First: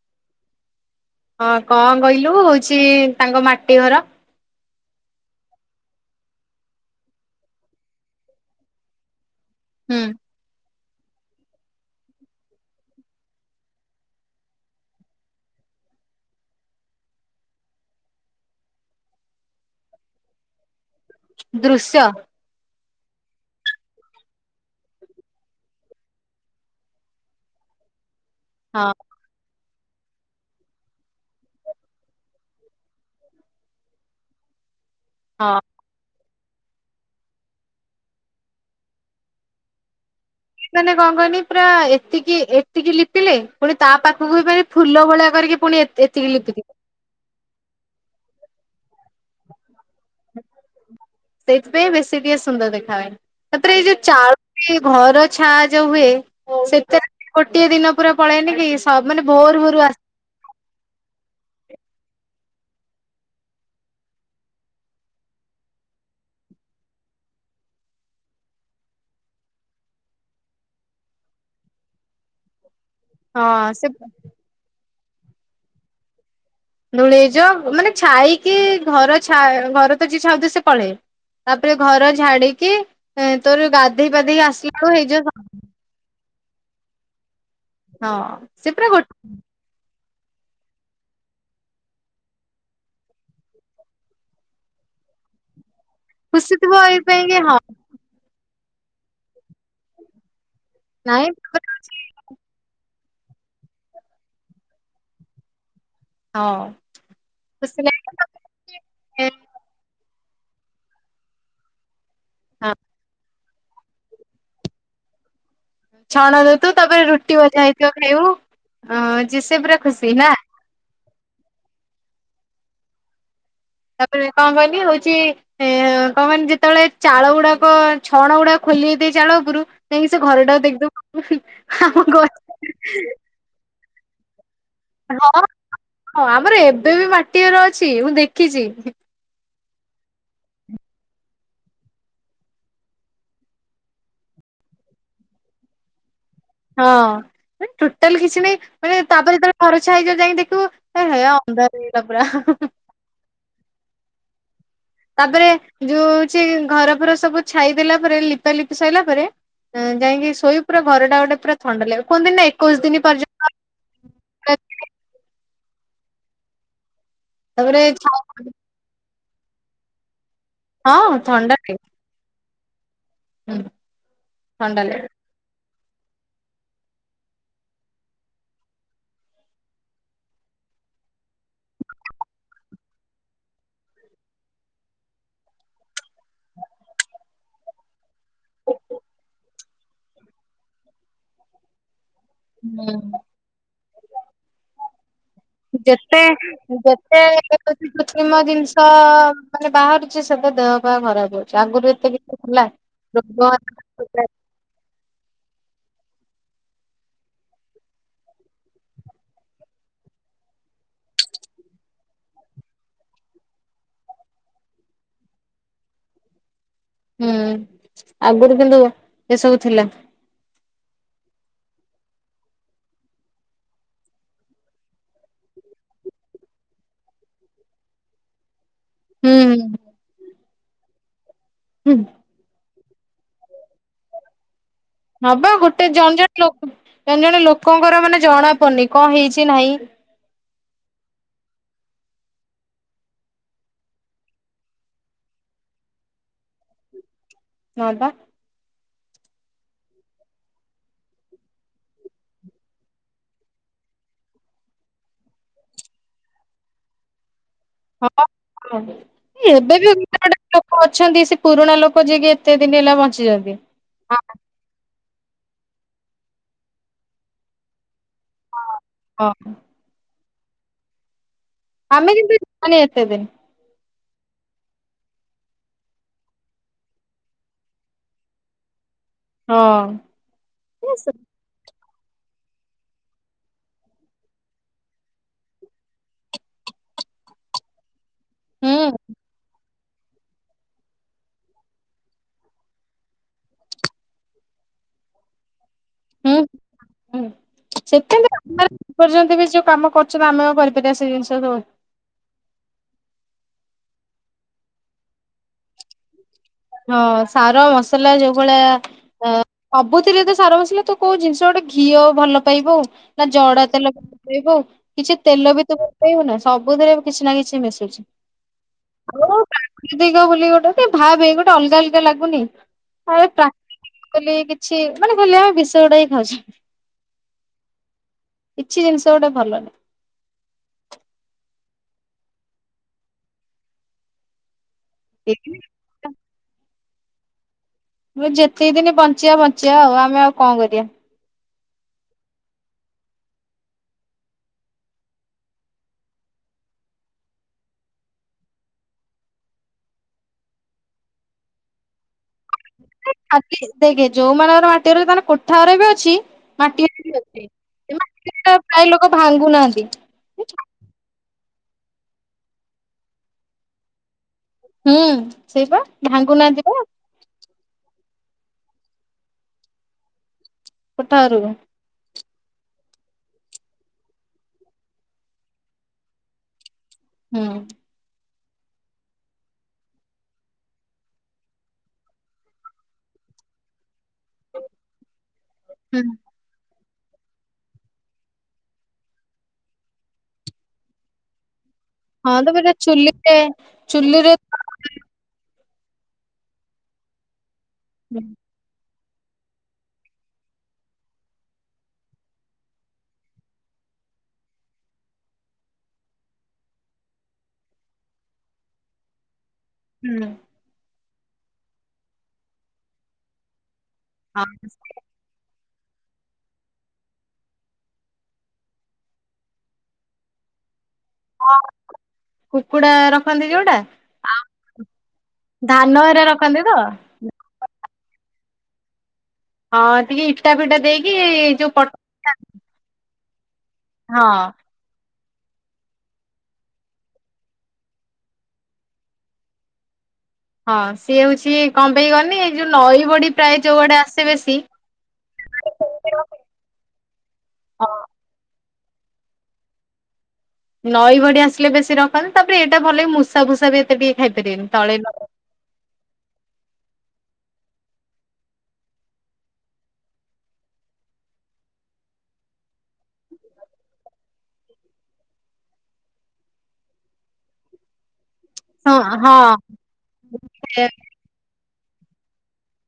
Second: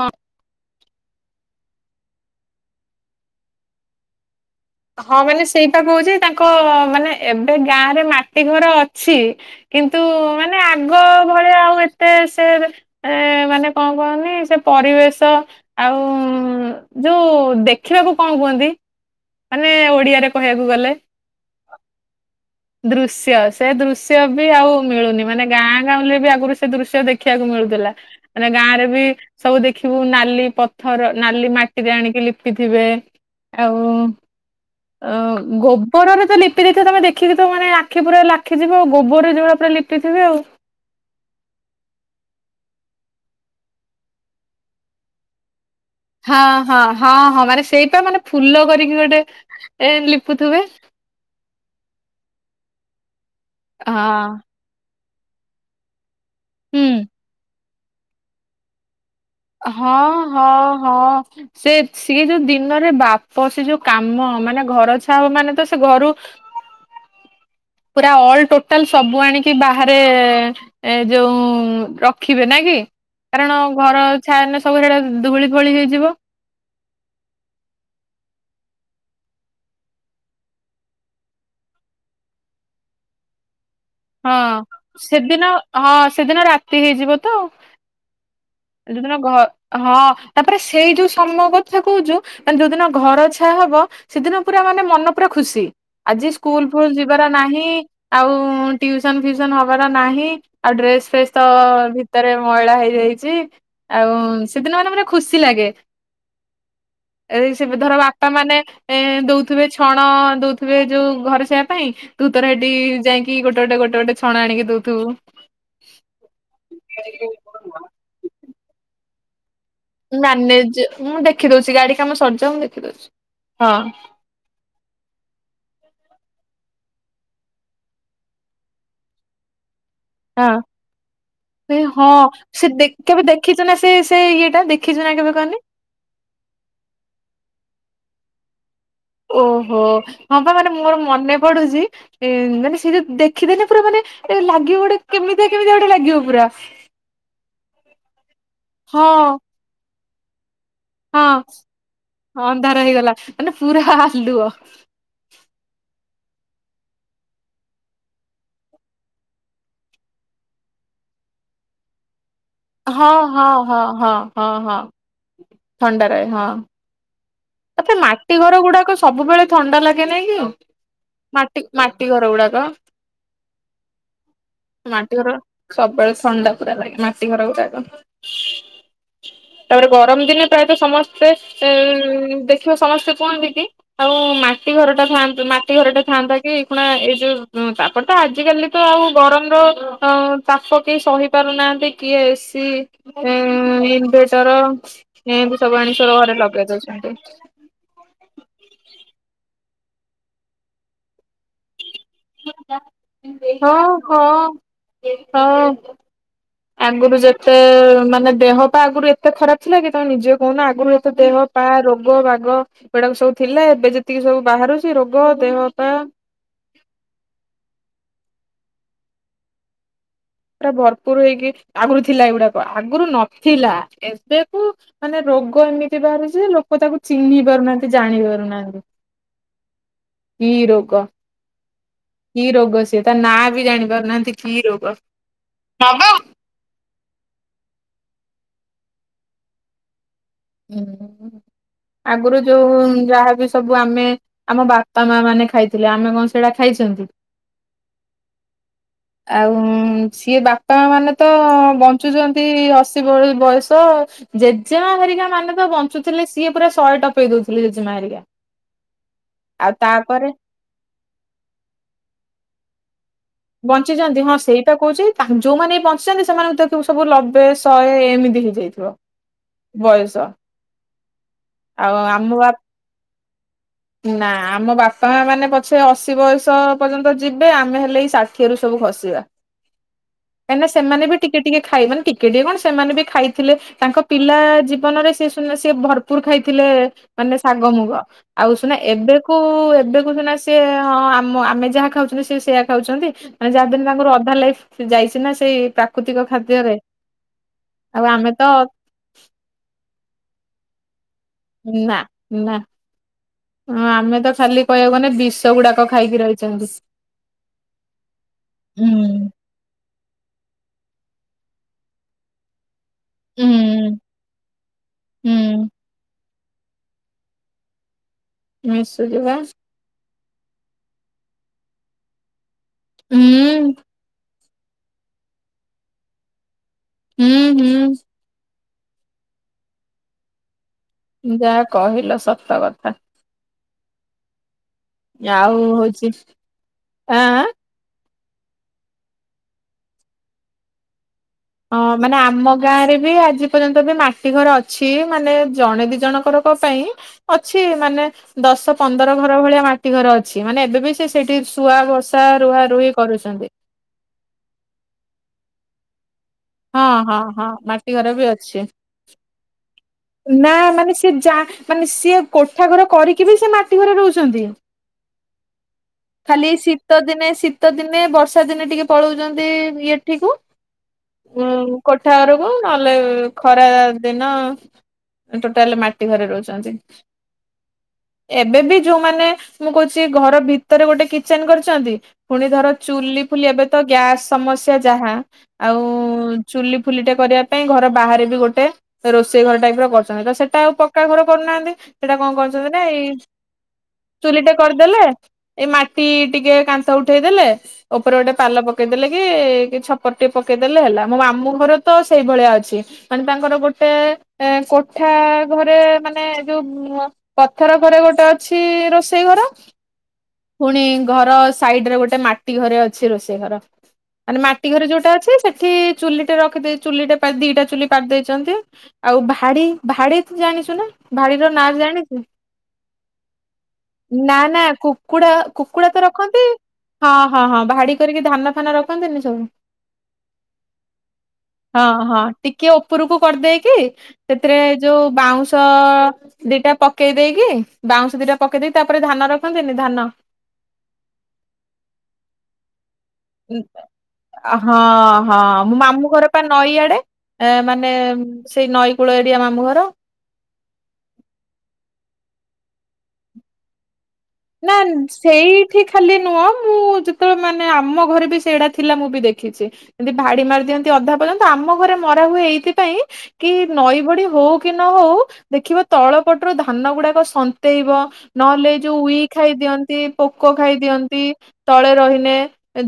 ହଁ। ହଁ କଣ କହିଲୁ ହଉଚି ତାଙ୍କ ମାଟି ଘର। ହଁ ମାନେ ସେଇଟା କହୁଛି ତାଙ୍କ ମାନେ ଏବେ ଗାଁ ରେ ମାଟି ଘର ଅଛି। କିନ୍ତୁ ହୁଁ ମାନେ ଆଗ ଭଳିଆ ଆଉ ଏତେ ସେ। ଏ ମାନେ କଣ କହନି ସେ ପରିବେଶ। ଆଉ ଯୋଉ ଦେଖିବାକୁ କଣ କୁହନ୍ତି। ମାନେ ଓଡିଆରେ କହିବାକୁ ଗଲେ। ଦୃଶ୍ୟ। ଦୃଶ୍ୟ ସେ ଦୃଶ୍ୟ ବି ଆଉ ମିଳୁନି ମାନେ ଗାଁ ଗାଁଉଲି ବି ଆଗରୁ ସେ ଦୃଶ୍ୟ ଦେଖିବାକୁ ମିଳୁଥିଲା। ରେ ଗାଁ ହଁ ରେ ବି। ସବୁ ଦେଖିବୁ ନାଲି ପଥର ନାଲି ମାଟିରେ ଆଣିକି ଲିପିଥିବେ ଆଉ ଅ ହଁ ଗୋବ ରରେ ତ ଲିପି ଦେଇଥିବେ ତମେ ଦେଖିକି ତ ମାନେ ଆଖି ପୁରା ଲାଖୀଯିବ ଆଉ ଗୋବରରେ ଯୋଭଳିଆ ପୁରା ଲିପିଥିବେ ଆଉ। ମାନେ କଣ କହନି ପୁରା ଏତିକି ଏତିକି ଲିପିଲେ ପୁଣି ତା ପାଖକୁ ବିଫେରି ଫୁଲ ଭଳିଆ କରିକି ପୁଣି ଏ ଏ ହଁ ହଁ ହଁ ହଁ ମାନେ ସେଇପା ମାନେ ଫୁଲ କରିକି ଗୋଟେ ଏ ଲିପୁଥୁବେ। ସେଇଥିପାଇଁ ବେଶୀ ଟିକେ ସୁନ୍ଦର ଦେଖା ହଏ ତାପରେ ଏଇ ଯୋଉ ହଁ। ଚାଳ କି ଘର ଛା ଯୋଉ ହୁଏ ହୁଁ ସେତେ ଗୋଟିଏ ଦିନ ପୁରା ପଳାଏନିକି ସ ହଁ ମାନେ ଭୋରୁ ହଁ ଆସ ହଁ ହଁ। ସେ ସିଏ ଯୋଉ ଦିନରେ ବାପ ସେ ଯୋଉ କାମ ମାନେ ଘର ଛାଆ ହବମାନେ ତ ସେ ଘରୁ ପୁରା ଅଲ୍ ଟୋଟାଲ ସବୁ ଆଣିକି ବାହାରେ ଏ ଯୋଉ ରଖିବେ ନା କି? କାରଣ ହଁ ସେ ଘର ଛାଆ ନେ ସବୁ ହେରା ଧୁଳି ଫୋଳି ହେଇଯିବ। ଧୂଳି ହେଇଯିବ ମାନେ ଛାଇକି ଘରଛା ଘର ତ ଯିଏ ଛାଉଥିବେ ସେ ପଳେଏ ତାପରେ ଘର ଝାଡିକି ଏ ତୋର ଗାଧେଇ ପାଧେଇ ହଁ ଆସିଲାକୁ ହେଇଯିବ ସେଦିନ ସ ହଁ ସେଦିନ ରାତି ହେଇଯିବ ତ। ହଁ। ସେ ପୁରା ଯଉ ଦିନ ଘ ଗୋଟେ ହଁ ତାପରେ ସେଇ ଯୋଉ ସମୟ କଥା କହୁଛୁ ମାନେ ଯୋଉଦିନ ଘର ଛାଆ ହବ ସେଦିନ ପୁରା ମାନେ ମନ ପୁରା ଖୁସି ଆଜି ଖୁସି ସ୍କୁଲ ଥିବ ଫୁଲ ଏଇ ପାଇଁ ଯିବାର କି ହଁ ନାହିଁ ଆଉ ଟୁଉସନ ଫିଉସନ ହବାର ନାହିଁ ଆଉ ଡ୍ରେସ ନାଇଁ ଫ୍ରେସ ତ ଭି ଭିତରେ ମଇଳା ହେଇଯାଇଛି ଆଉ ସେଦିନ ମାନେ ମାନେ ଖୁସି ଲାଗେ। ହଁ ଏଇ ସେବି ଖୁସି ଧର ବା ଲାଗିବ। ବାପା ମାନେ ଏ ତାପରେ ଦଉଥିବେ ଛଣ ଦଉଥିବେ ଯୋଉ ଘରେ ଛାଇବା ପାଇଁ ତୁ ତୋର ହଁ ହେଟିକି ଯାଇକି ଗୋଟେ ଗୋଟେ ଛଣ ଆଣିକି ଦଉଥୁବୁ। ଛଣ ଦଉ ଥିବୁ ତାପରେ ରୁଟି ଭଜା ହେଇଥିବ ଖାଇବୁ ଅ ଯେ ସେ ପୁରା ଖୁସି ନା ମ୍ୟାନେଜ ମୁଁ ଦେଖିଦଉଛି ଗାଡି କାମ ସରିଯାଉ ମୁଁ ଦେଖି ଦଉଛି ହଁ। ପରେ କଣ କହିଲି ହଉଛି ଏ କଣ କନି ଯେତେବେଳେ ଚାଳ ଗୁଡାକ ଛଣ ଗୁଡାକ ଖୋଲି ଦଇଥିବେ ଚାଳ ଉପୁରୁ ଯାଇକି ସେ ଘର ହଁ। ଟାକୁ ଦେଖିଦବୁ ଆମ ଘର [unintelligible] ଖିଛ ନା ସେ ସେ ଇଏଟା ଦେ ହଁ ହଁ ଆମର ଏବେ ବି ମାଟିଅର ଅଛି ମୁଁ ଦେଖିଛି। ଓହୋ ହଁ ପା ମାନେ ମୋର ମନେ ପଡୁଚି ଏ ମାନେ ସିଏ ଯଦି ଦେଖିଦେଲେ ପୁରା ମାନେ ଏ ଲାଗିବ ଗୋଟେ କେମିତିଆ କେମିତିଆ ଗୋଟେ ଲାଗିବ ପୁରା। ହଁ ଟୋଟାଲ କିଛି ନାଇଁ ମାନେ ତାପରେ ଯେତେବେଳେ ଘରଛାଆ ହେଇଯିବ ଯାଇକି ଦେଖିବୁ ଏ ହେ ଅନ୍ଧାର ହେଇଗଲା ପୁରା। ହଁଁ ଅନ୍ଧାର ହେଇଗଲା ମାନେ ପୁରା ଆଲୁଅ। ତାପରେ ଯୋଉ ହଉଛି ଘର ଫର ସବୁ ଛାଇ ଦେଲା ପରେ ଲିପା ଲିପି ସଇଲା ପରେ ଏ ଯାଇଁକି ଶୋଇବୁ ପୁରା ଘରଟା ଗୋଟେ ପୁରା ଥଣ୍ଡା ଲାଗିବ କୁହନ୍ତିନି ନା ଏ ହଁ ହଁ ହଁ ହଁ ହଁ ହଁ ଥଣ୍ଡା ରହେ ହଁ। ତାପରେ ତତେ ମାଟି ଛାଇ ଘର ଗୁଡାକ ସ ସବୁବେଳେ ଥଣ୍ଡା ଲାଗେ ନାଇଁ କି ହଁ ଥଣ୍ଡା ମାଟି ଲାଗେ ମାଟି ଘର ଗୁଡାକ? ହୁଁ ଥଣ୍ଡା ଲାଗେ। ମାଟି ଘର ସବୁବେଳେ ଥଣ୍ଡା ପୁରା ଲାଗେ ମାଟି ଘର ଗୁଡାକ। ତାପରେ ଗରମ ଦିନେ ପ୍ରାୟତଃ ସମସ୍ତେ ଉଁ ଦେଖିବ ସମସ୍ତେ କୁହନ୍ତି କି ଆଉ ମାଟି ଘର ଟା ଥାଆନ୍ତୁ ମାଟି ଘରଟା ଥାଆନ୍ତା କି ଏଖୁଣା ଏଇ ଯୋଉ ଉଁ ପା ପଟା ଆଜିିକାଲି ତ ଆଉ ଗରମର ଅ ତାପ କେହି ସହି ପାରୁନାହାନ୍ତି କିଏ ଶ୍ ତି ହୁଁ। ଏଁ ଇନଭେଟର ଏମତି ସବୁ ଆଣି ଯେତେ ଷର ଘରେ ଲଗେଇ ଦଉଛନ୍ତି। ଯେତେ କୃତ୍ରିମ ଜିନିଷ ମାନେ ବାହାରୁଛି ସେବେ ଦେହ ପା ଖରାପ ହଉଛି ଆଗରୁ ଏତେ ବି ହଁ ହଁ ହଁ। ଆଗୁରୁ ଯେତେ ମାନେ ଦେହ ପା ଆଗରୁ ଏତେ ଖରାପ ଥିଲା କି ତମେ ନିଜେ କହୁନ ଆଗରୁ ଏତେ ଦେହ ପା ରୋଗ ବାଗ ଏଗୁଡାକ ସବୁ ଥିଲା ଏବେ ଯେତିକି ସବୁ ବାହାରୁଛି ରୋଗ ଦେହ ପା ହୁଁ ଆଗରୁ କିନ୍ତୁ ଏସବୁ ଥିଲା। ପୁରା ଭରପୁର ହେଇକି ଆଗରୁ ଥିଲା ଏଇଗୁଡାକ ଆଗରୁ ନଥିଲା ଏବେକୁ। ମାନେ ରୋଗ ଏମିତି ବାହାରୁଛି ଲୋକ ତାକୁ ଚିହ୍ନି ପାରୁନାହାନ୍ତି ଜାଣି ପାରୁନାହାନ୍ତି। ହୁଁ। କି ରୋଗ? ହୁଁ। କି ରୋଗ ସିଏ ତା ନାଁ ବି ଜାଣି ପାରୁନାହାନ୍ତି କି ରୋଗ। ହଁ ବା ଗୋଟେ ଜଣେ ଜଣେ ଲୋକ ଜଣେ ଜଣେ ଲୋକଙ୍କର ମାନେ ଜଣା ପଡୁନି କଣ ହେଇଛି ନାହିଁ। ହୁଁ ଆଗରୁ ଯୋଉ ଯାହାବି ସବୁ ଆମେ। ଆମ ବାପା ମା ମାନେ ଖାଇଥିଲେ ଆମେ କଣ ସେଟା ଖାଇଛନ୍ତି। ହଁ ପା। ଆଉ ସିଏ ବାପା ମାନେ ତ ବଞ୍ଚୁଚନ୍ତି ଅଶୀ ବୟ ବୟସ। ଜେଜେମା ହେରିକା ମାନେ ତ ବଞ୍ଚୁଥିଲେ ସିଏ ପୁରା ଶହେ ଟପେଇ ଦଉଥିଲେ ଏ ହଁ ହ ଏବେ ବି ଅ ତାପରେ ଗ [inaudible] ଅଛନ୍ତି ସେ ପୁରୁଣା ଲୋକ ଯିଏକି ଏତେ ଦିନି ହେଲା ବଞ୍ଚିଚନ୍ତି। ବଞ୍ଚିଚନ୍ତି ହଁ ସେଇପା କହୁଛି ତା ଯୋଉମାନେ ବି ବଞ୍ଚିଚନ୍ତି ସେମାନଙ୍କୁ ଦେଖୁବୁ ସବୁ ଲବେ ଶହେ ଏମ୍ ହଁ ହେଇଯାଇଥିବ ହଁ ବୟସ। ଆଉ ଆମେ ଆମ କିନ୍ତୁ ବା [inaudible] ଏତେ ତେ ନା ଆମ ବାପା ମା ମାନେ ପଛେ ଅଶି ବୟସ ପର୍ଯ୍ୟନ୍ତ ଯିବେ ଆମେ ହେଲେ ଏଇ ଷାଠିଏ ରୁ ସବୁ ଖସିବା। ହଁ। କାଇନା ସେମାନେ ବି ହୁଁ ଟିକେ ଟିକେ ଖାଏ ମାନେ ଟିକେ ଟିକେ କଣ ସେମାନେ ବି ଖାଇଥିଲେ ତାଙ୍କ ପିଲା ଜୀବନରେ ସେ ସୁନା ଭରପୁର ଖାଇଥିଲେ ମାନେ ଶାଗ ମୁଗ। ଆଉ ସୁନା ଏବେକୁ ଏବେକୁ ସୁନା ସିଏ ହଁ ଆମ ଆମେ ଯାହା ଖାଉଛନ୍ତି ସେ ସେୟଆ ଖାଉଚନ୍ତି। ମାନେ ଯାହାବି ହେନେ ତାଙ୍କର ଅଧା ଲାଇଫ ଯାଇଛି ନା ସେଇ ପ୍ରା କୃତିକ ହୁଁ ଖାଦ୍ୟରେ ଆଉ ଆମେ ତ ଏପର୍ଯ୍ୟନ୍ତ ବି ଯୋଉ କାମ କରୁଚନ୍ତି ଆମେ ଆଉ କରିପାରିବା ସେ ଜିନଷ ସ ନା ନା ଆମେ ତ ଖାଲି କହିବାକୁ ଗନେ ବିଷ ଗୁଡାକ ଖାଇକି ରହି ହଁ ସାର ମସଲା ଯୋଉ ଭଳିଆ ଅ ହୁଁ। ସବୁତିରେ ତ ସାର ମସଲା ତୁ କୋଉ ଜିନିଷ ଗୋଟେ ଘିଅ ଭଲ ପାଇବୁ। ନା ଜଡା ତେଲ ହୁଁ ବୁ କିଛି ତେଲ ବି ତୁ ଫୁଟେଇବ ନା। ସବୁଥିରେ କିଛି ନା କିଛି ମିଶୁଛି। ମିଶୁଛି ବା ପ୍ରକୃତିିକ ବୋଲି ଗୋଟେ ଭାବେ ଗୋଟେ ଅଲଗା ଅଲଗା ଲାଗୁନି ଆ ଏ ପ୍ରା ହୁଁ କହିଲି କିଛି ମାନେ ମାନେ [unintelligible] ବିଷ ଗୁଡା ହିଁ ଖାଉଛେ। ହୁଁ ହୁଁ। କିଛି ଜିନିଷ ଗୋଟେ ଭଲ ନି। ଯାହା କହିଲ ସତ କଥା। ଆଉ ନାହିଁ। ହଉଛି ଆଁ ଆଁ ମୁଁ ଯେତିକି ଦିନି ବଞ୍ଚିବା ବଞ୍ଚିବା ଆଉ ଆମେ ଆଉ କଣ କରିବା। ଅଁ ମାନେ ଆମ ଗାଁ ରେ ବି ଆଜି ପର୍ଯ୍ୟନ୍ତ ବି ମାଟି ଘର ଅଛି ମାନେ ଜଣେ ଦି ଜଣଙ୍କର ଙ୍କ ପାଇଁ। ଅଛି ମାନେ ଦଶ ପନ୍ଦର ଘର ଭଳିଆ ମାଟି ଘର ଅଛି ମାନେ ଏବେ ବି ସେ ସେଠି ସୁଆ ବସା ରୁହା ରୁହି କରୁଛନ୍ତି ଆଟ୍ ଦେଖେ ଯୋଉମାନଙ୍କର ମାଟିରେ ତାଙ୍କ କୋଠା ଘର ବି ଅଛି ମାଟି ହଁ ଅ ହଁ ହଁ ବି ମାଟି ଘର ଅଛି। ପ୍ରାୟ ଲୋକ ଭାଙ୍ଗୁନାହାନ୍ତି। ନା ମାନେ ସେ ଯା ମାନେ ସିଏ କୋଠା ଘର କରିକି ବି ସେ ମାଟି ଘରେ ରହୁଛନ୍ତି। ହୁଁ ସେଇ ପା ଖାଲି ଭାଙ୍ଗୁନାହାନ୍ତିି ପା। ଶୀତ ଦିନେ ସି ଶୀତ ଦିନେ ବର୍ଷା ଦିନେ ଟିକେ ପଳଉଛନ୍ତି ଏଠିକୁ କଠାରୁ ଉଁ କୋଠା ଘରକୁ ନହେଲେ ଖରା ଦିନ ଟୋଟାଲ ମାଟି ଘରେ ରହୁଛନ୍ତି। ହୁଁ। ଏବେବି ଯୋଉମାନେ ମୁଁ କହୁଚି ଘର ଭିତରେ ଗୋଟେ କିଚେନ୍ କରିଛନ୍ତି। ପୁଣି ଧର ଚୁଲି ଫୁଲି ଏବେତ ଗ୍ୟାସ ସମସ୍ୟା ଯାହା ଆଉ ହୁଁ‌। ଚୁଲି ଫୁଲିଟେ କରିବା ପାଇଁ ଘର ବାହାରେ ବି ଗୋଟେ ରୋଷେଇ ଘର ଟାଇପ୍ ର କରୁଛନ୍ତି ତସେଟା ଆଉ ପକ୍କା ଘର କରୁନାହାନ୍ତି ସେଟା କଣ ହଁ ତ କରୁଛନ୍ତି ପୁରା ନା ଏଇ ଚୁଲିରେ ଚୁଲିରେ ଚୁଲିଟା କରିଦେଲେ ଏଇ ମାଟି ଟିକେ କାନ୍ଥ ଉଠେଇଦେଲେ ଉପରେ ହୁଁ। ଗୋଟେ ପାଲ ପ ପକେଇଦେଲେ କି କି ଛପର ଟିକେ ପକେଇଦେଲେ ହେଲା ମୋ ମାମୁଁ ଘର ତ ସେଇଭଳିଆ ଅଛି। ମାନେ ତାଙ୍କର ଗୋଟେ ଏ କୋଠା ଘରେ ମାନେ ଯୋଉ ଉଁ ପଥର ଘରେ ଗୋଟେ ଅଛି ରୋଷେଇ ଘର ହୁଁ। ଫୁଣି ଘର ସାଇଡ୍ ରେ ଗୋଟେ ମାଟି ଘରେ ଅଛି ରୋଷେଇ ଘର। ମାନେ ମାଟି ଘରେ ଯୋଉଟା ଅଛି ସେ ଏଠି ଚୁଲିଟେ ରଖିଦେଇ ଚୁଲିଟେ ଦିଟା ଚୁଲି ପାରି ଦେଇଛନ୍ତି ଆଉ ଭାଡ଼ି ଭାଡି ତୁ ଜାଣିଛୁ ନା ଭାଡିର ନାଁ ଜାଣିଛୁ? କୁକୁଡା ରଖନ୍ତି ଯୋଉଟା ନା ନା ଆଉ କୁକୁଡା କୁକୁଡା ଧାନ ତ ହେରା ରଖନ୍ତି ତ? ହଁ। ହଁ ହଁ ଭାଡ଼ି କରିକି ଧାନ ଫାନ ରଖନ୍ତିନି ସବୁ। ହଁ ଟିକେ ଇଟା ଫିଟା ଦେଇକି ଯୋଉ ହଁ ପ ହଁ ଟିକେ ଉପରକୁ କରିଦେଇକି ହଁ। ହେ ଯୋଉ ବାଉଁଶ ଦିଟା ପକେଇ ଦେଇକି ବାଉଁଶ ଦିଟା ପକେଇ ଦେଇ ତାପରେ ଧାନ ରଖନ୍ତିନି ଧାନ ହଁ ସିଏ ହଉଚି କଣ ପାଇଁ କହନି ଏଇ ଯୋଉ ନଈ ବଢ଼ି [inaudible] ହଁ। ହଁ ମୁଁ ମାମୁଁ ଘର ପା ନଈ ଆଡ଼େ ଏ ମାନେ ହଁ ସେଇ ନଈ କୂଳ ଏରିଆ ମାମୁଁ ଘର। ନଈ ବଢ଼ି ଆସିଲେ ବେଶୀ ରଖନ୍ତି ତାପରେ ଏଇଟା ଭଲ ମୂଷା ଫୁଷା ବି ଏତେ ଟି ନା ସେଇ ଏଠି ଖାଲି ନୁହଁ ମୁଁ ଯେତେବେଳେ ମାନେ ଆମ ଘରେ ବି ସେଇଡା ଥିଲା ମୁଁ ବି ଦେଖିଛି ଏମିତି ଭାଡି ମାରି ଦିଅନ୍ତି ଅଧା ପର୍ଯ୍ୟନ୍ତ ଆମ ଘରେ ମରାହୁଏ ଏଇଥିପାଇଁ କି ନଈ ବଢ଼ି ହଉ କି ନ ହଉ ଦେଖିବ ତଳ ପଟରୁ ଧାନ ଗୁଡାକ ସନ୍ତେଇବ, ନହେଲେ ଏ ହଁ ଯୋଉ ଉଈ ହଁ ଖାଇଦିଅନ୍ତି, ପୋକ ସେ ଖାଇଦିଅନ୍ତି ତଳେ ରହିନେ।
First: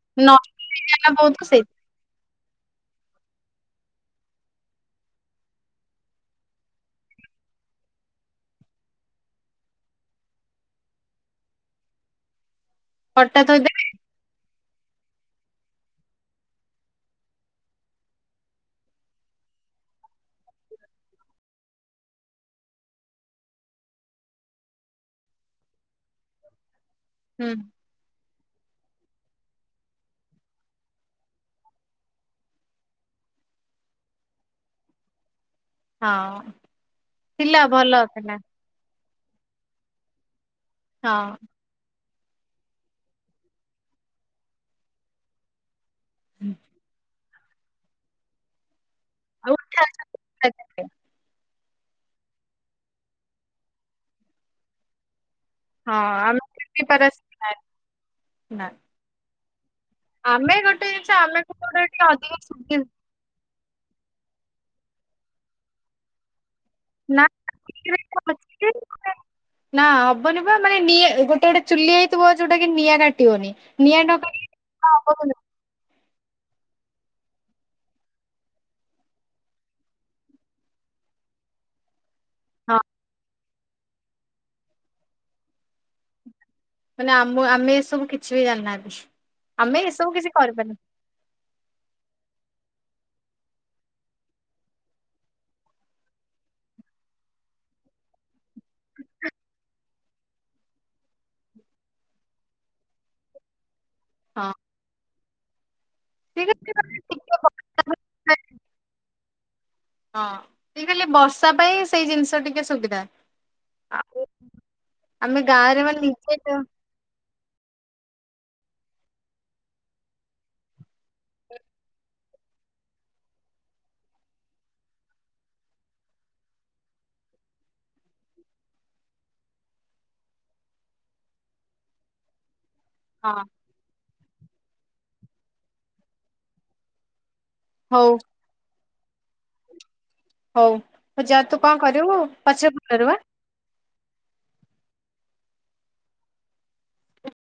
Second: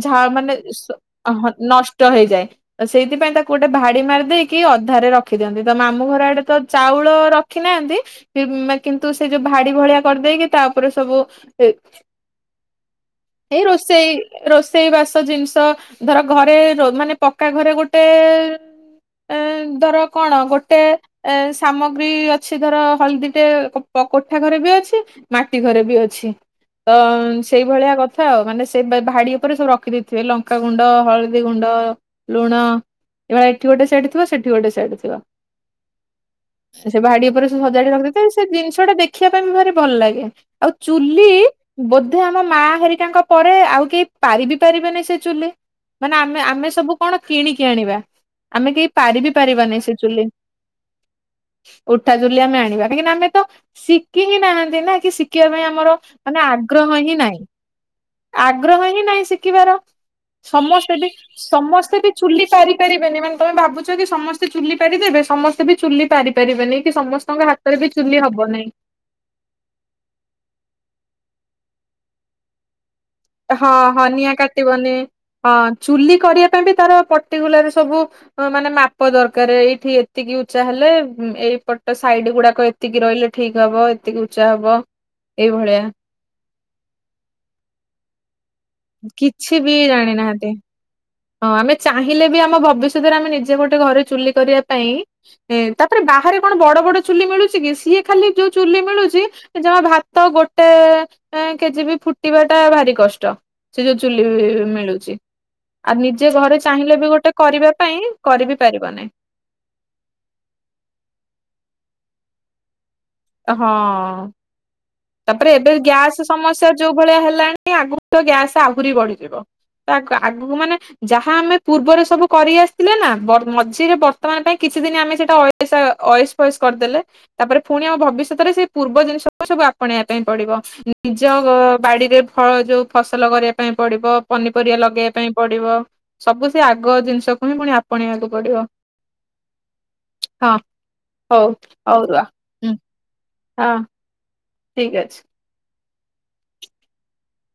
ଝାହା ନଈ ମାନେ ସ ହେଇଗଲା ବହୁତ ସେଇ ନଷ୍ଟ ହେଇଯାଏ। ସେଇଥିପାଇଁ ତାକୁ ଗୋଟେ ଭାଡି ମାରି ଦେଇକି ଅଧାରେ ରଖିଦିଅନ୍ତି ତ ମାମୁଁ ଘର ଆଡେ ତ ଚାଉଳ ର ରଖି ନାହାନ୍ତି କିନ୍ତୁ ସେ ଯୋଉ ଭାଡି ଭଳିଆ କରିଦେଇକି ତା ଉପରେ ସବୁ ଏ ହଠାତ୍ ଏଇ ଥୋଇଦେବେ ରୋଷେଇ। ରୋଷେଇ ବାସ ଜିନିଷ ଧର ଘରେ ମାନେ ପକ୍କା ଘରେ ଗୋଟେ ଏ ଧର କଣ ଗୋଟେ ଏ ସାମଗ୍ରୀ ଅଛି ଧର ହଳଦୀଟେ କୋଠା ଘରେ ବି ଅଛି ମାଟି ଘରେ ବି ଅଛି। ଛି ତ ହୁଁ ସେଇଭଳିଆ କଥା। କଥା ଆଉ ମାନେ ସେ ଭାଡି ଉପରେ ସବୁ ରଖିଦେଇଥିବେ ଲଙ୍କାଗୁଣ୍ଡ, ହଳଦୀ ଗୁଣ୍ଡ, ଲୁଣ। ଏଭଳି ଏଠି ଗୋଟେ ସେଇଟି ଥିବ ସେଠି ଗୋଟେ ସେଇଟି ଥିବ। ହଁ ସେ ଭାଡି ଉପରେ ସବୁ ଥିଲା ସଜାଡି ଭଲ ରଖିଥିବେ ତ ଥିଲା ସେ ଜିନିଷଟା ଦେଖିବା ପାଇଁ ବି ଭାରି ଭଲ ଲାଗେ। ଆଉ ହଁ ଚୁଲି ଆଉ ବୋଧେ ଆମ ମା ହେରିକାଙ୍କ ପରେ ଆଉ କେହି ପାରିିବି ପାରିବେନି ସେ ଚୁଲି। ମାନେ ଆମେ ଆମେ ସବୁ କଣ କିଣିକି ଆଣିବା? ଆମେ କେହି ପାରିବି ପାରିବାନି ଉଠା ସେ ଚୁଲି। ଚକଟା ଉଠା ଚୁଲି ଆମେ ଆଣିବା କାହିଁକିନା ଆମେ ତ ଶିଖିଁ ନାହାନ୍ତି ନା କି ଶିଖିବା ପାଇଁମ ର ହଁ ମାନେ ଆମେ ସେମିତି ଆଗ୍ରହ ହିଁ ନାହିଁ ପାରାସିଟା ନା ଆଗ୍ରହ ହିଁ ନାହିଁ ଶିଖିବାର। ଆମେ ଗୋଟେ ସମସ୍ତେ ବି ଜିନିଷ ଆମେ ଗୋଟେ ସମସ୍ତେ ଟିକେ ବି ଅଧିକ ଚୁଲି ସୁବିଧା ପାରିପାରିବେନି ମାନେ ତମେ ଭାବୁଛ କି ସମସ୍ତେ ଚୁଲି ପାରିପାରିବେ ସମସ୍ତେ ବି ଚୁଲି ପାରିପାରିବେନି। କି ନା ସମସ୍ତଙ୍କ ହାତରେ ବି ଚୁଲି ହବ ନାହିଁ। ନା ହବନି ବା ମାନେ ଡିଏ ଗୋଟେ ଗୋଟେ ଚୁଲି ହେଇଥିବ ଯୋଉଟା କି ନିଆଁ କାଟି ହଁ ନିଆଁ କାଟିବନି ହଁ ଚୁଲି କରିବା ପାଇଁ ବି ତାର ପର୍ଟିକୁଲାର ସବୁ ମାନେ ମାପ ଦରକାର ଏଇଠି ଏତିକି ଉଚା ହେଲେ ଏଇ ତା ସାଇଡ ଗୁଡାକ ହଁ ଏତିକି ରହିଲେ ଠିକ ହବ ଏତିକି ଉଚ୍ଚା ହବ ଏଇଭଳିଆ। ମାନେ ଆମ ଆମେ ଏସବୁ କିଛି ବି ଜାଣିନାହାନ୍ତି, କିଛି ବି ଆମେ ଏସବୁ କିଛି ଜାଣିନାହାନ୍ତି। କରିପାରିବାନି। ହଁ, ଆମେ ଚାହିଁଲେ ବି ଆମ ଭବିଷ୍ୟତରେ ଆମେ ନିଜେ ଗୋଟେ ଘରେ ଚୁଲି କରିବା ପାଇଁ ତାପରେ ବାହାରେ କଣ ବଡ ବଡ ଚୁଲି ମିଳୁଛି କି ସିଏ ଖାଲି ଯୋଉ ଚୁଲି ମିଳୁଛି ଯମା ଭାତ ଗୋଟେ କେଜି ବି ଫୁଟିବାଟା ଭାରି କଷ୍ଟ। ସେ ଯୋଉ ଚୁଲି ହଁ ବି ମିଳୁଛି। ଆଉ ନିଜେ ଠିକ ଘରେ ଅଛି ଚାହିଁଲେ ମାନେ ବି ଗୋଟେ ଟିକେ କରିବା ବର୍ଷା ହଁ ପାଇଁ କରିିବି ପାରିବନାହିଁ। ହଁ ମୁଁ କହିଲି ବର୍ଷା ପାଇଁ ସେଇ ଜିନିଷ ଟିକେ ସୁବିଧା। ଆଉ ହଁ, ଆମେ ତାପରେ ଏବେ ଗାଁରେ ମାନେ ଗ୍ୟାଶ୍ ନିଜେ ହଁ ସମସ୍ୟା। ଯୋଉ ଭଳିଆ ହେଲାଣି ଆଗକୁ ତ ଗ୍ୟାସ୍ ଆହୁରି ବଢିଯିବ ଆଗକୁ ମାନେ ଯାହା ଆମେ ପୂର୍ବରେ ସବୁ କରି ଆସିଥିଲେ ନା ମଝିରେ ବର୍ତ୍ତମାନ ପାଇଁ କିଛି ଦିନ ଆମେ ସେଇଟା ଅ ଅଏସ୍ ଫଏସ୍ କରିଦେଲେ ତାପରେ ପୁଣି ଆଉ ଭ ଭବିଷ୍ୟତରେ ସେ ପୂର୍ବ ଜିନିଷ ସବୁ ଆପଣେଇବା ପାଇଁ ପଡିବ ନିଜ ବାଡିରେ ଫଳ ଯୋଉ ଫସଲ କରିବା ପାଇଁ ପଡିବ ପନିପରିବା ଲଗେଇବା ପାଇଁ ପଡିବ ସବୁ ସେ ଆଗ ଜିନିଷ। କୁମେ ପୁଣି ଆପଣେଇ ହଉ ବାକୁ ପଡିବ। ହଁ। ହଉ ଯା ହଉ ତୁ କଣ ହଉ କରିବୁ ରୁହ ହୁଁ। ପଛେ ପର ବା ହଁ। ଠିକ୍ ଅଛି।